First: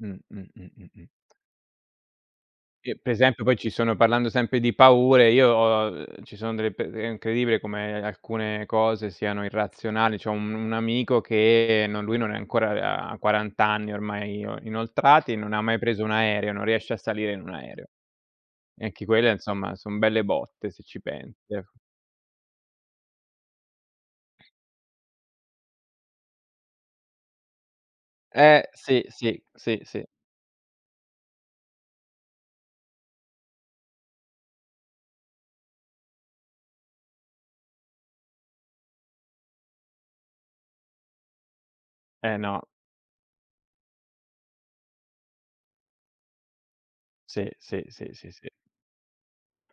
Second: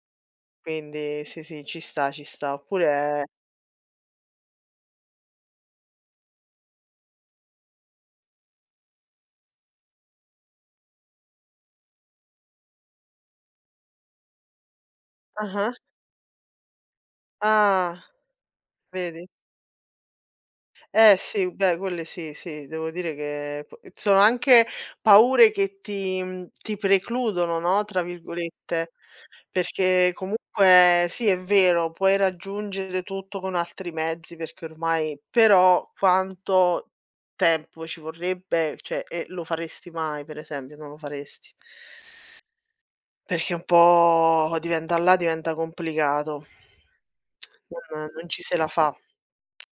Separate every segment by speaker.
Speaker 1: Mh, mh, mh, mh, mh.
Speaker 2: Quindi sì, sì, ci sta, ci sta.
Speaker 1: Eh, pre
Speaker 2: Oppure
Speaker 1: esempio poi ci sono, parlando sempre di paure, io, uhm, ci sono delle pe è incredibile come alcune cose siano irrazionali. C'ho un un amico che, no, lui non è ancora ha 40 anni ormai ino inoltrati, non ha
Speaker 2: Ah-ah.
Speaker 1: mai preso un aereo, non riesce a salire in un aereo.
Speaker 2: Ah.
Speaker 1: E anche
Speaker 2: Vedi.
Speaker 1: quelle insomma, son belle botte se ci
Speaker 2: Eh sì,
Speaker 1: pensi eh.
Speaker 2: beh quelle sì, sì, devo dire che p sono anche paure che ti, mhmm, ti "precludono", no, tra
Speaker 1: Eh
Speaker 2: virgolette,
Speaker 1: sì, sì, sì, sì.
Speaker 2: perché comunque sì, è vero, puoi raggiungere tutto con altri mezzi perché ormai però quanto tempo ci vorrebbe, cioè, e lo faresti mai, pre esempio? Non lo faresti.
Speaker 1: Eh no.
Speaker 2: Perché un po' diventa là diventa complicato.
Speaker 1: Sì, sì, sì,
Speaker 2: N non ci
Speaker 1: sì.
Speaker 2: se la fa.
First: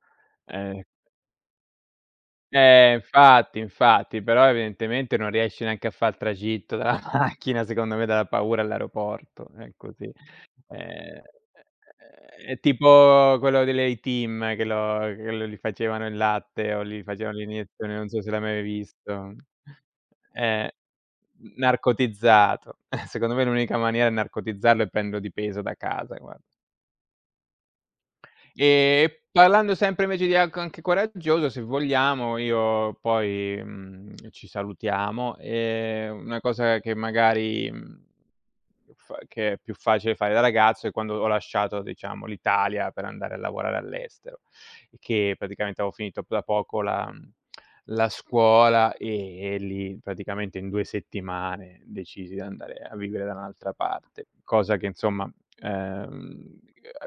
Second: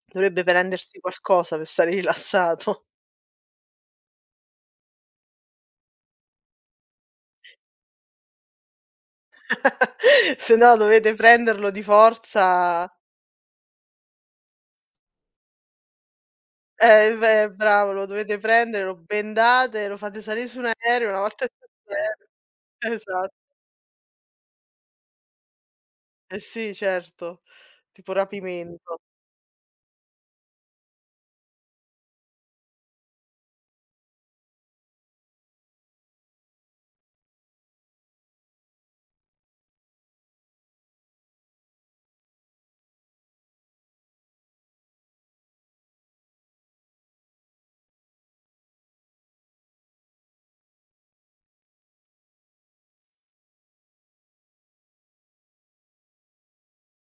Speaker 2: Dovrebbe
Speaker 1: Eh.
Speaker 2: prendersi qualcosa per stare rilassato.
Speaker 1: Eh infatti, infatti, però evidentemente non riesci neanche a fà il tragitto dalla macchina, secondo me, dalla paura, all'aeroporto, è così.
Speaker 2: Se no dovete
Speaker 1: Ehm,
Speaker 2: prenderlo di
Speaker 1: è è
Speaker 2: forza
Speaker 1: tipo quello dell'A-Team che lo che lo gli facevano il latte o gli
Speaker 2: Eh
Speaker 1: facevano
Speaker 2: beh, bravo
Speaker 1: l'iniezione,
Speaker 2: lo
Speaker 1: non so se
Speaker 2: dovete
Speaker 1: l'hai mai
Speaker 2: prendere, lo
Speaker 1: visto.
Speaker 2: bendate, lo fate salì su un
Speaker 1: Eh,
Speaker 2: aereo, una volta e [unintelligible]
Speaker 1: narcotizzato.
Speaker 2: esa
Speaker 1: Secondo me l'unica maniera è narcotizzarlo e prenderlo di peso da casa
Speaker 2: Eh
Speaker 1: gua
Speaker 2: sì certo, tipo rapimento.
Speaker 1: E parlando sempre invece di ac anche coraggioso, se vogliamo io poi, mhmm, ci salutiamo e una cosa che fa che magari, mhmm, f che è più facile fare da ragazzo è quando ho lasciato diciamo l'Italia per andare a lavorare all'estero, che praticamente avevo finito da poco la, mhmm, la scuola e lì praticamente in 2 settimane decisi di andare a vivere da un'altra parte. Cosa che, insomma, ehm,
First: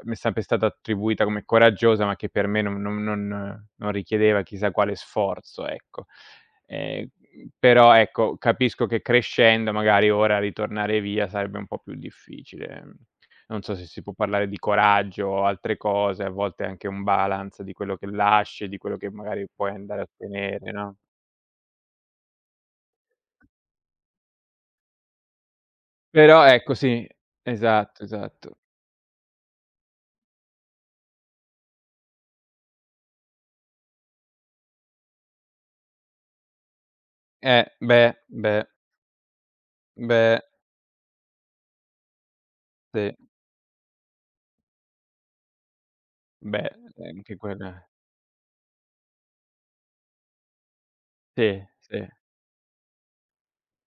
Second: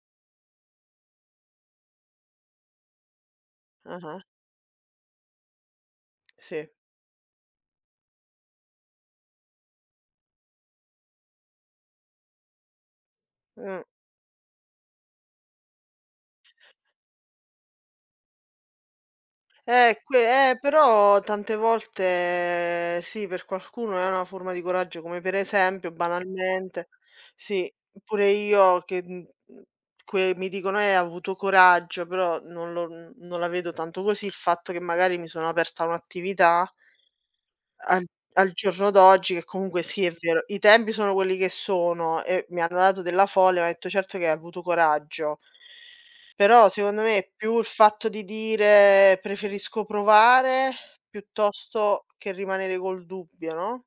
Speaker 1: mi è sempre stata attribuita come coraggiosa, ma che per me non non non non
Speaker 2: Ah-ah.
Speaker 1: richiedeva chissà quale sforzo, ecco.
Speaker 2: Sì.
Speaker 1: Ehm, però ecco, capisco che crescendo magari ora ritornare via sarebbe un po' più difficile. Non so
Speaker 2: Mh.
Speaker 1: se si può parlare di coraggio o altre cose, a volte anche un balance di quello che lasci e di quello che magari puoi
Speaker 2: Eh
Speaker 1: andare a
Speaker 2: que eh,
Speaker 1: ottenere, no?
Speaker 2: però tante volte sì, per qualcuno è una forma di coraggio, come pre esempio
Speaker 1: Però ecco
Speaker 2: banalmente.
Speaker 1: sì,
Speaker 2: Sì,
Speaker 1: esatto,
Speaker 2: pure
Speaker 1: esatto.
Speaker 2: io che, mhmm, que mi dicono: "Eh, hai avuto coraggio", però non lo n non la vedo tanto così, il fatto che magari mi sono aperta un'attività
Speaker 1: Eh
Speaker 2: al
Speaker 1: beh,
Speaker 2: al
Speaker 1: beh.
Speaker 2: giorno d'oggi che comunque sì è
Speaker 1: Beh
Speaker 2: vero, i tempi sono quelli che sono e mi hanno dato
Speaker 1: Sì.
Speaker 2: della folle, mi hanno detto:" Certo che hai avuto coraggio." Però
Speaker 1: Beh,
Speaker 2: secondo me
Speaker 1: [unintelligible]
Speaker 2: è più il
Speaker 1: quello è
Speaker 2: fatto di dire: "Preferisco provare
Speaker 1: Sì,
Speaker 2: piuttosto
Speaker 1: sì.
Speaker 2: che rimanere col dubbio", no?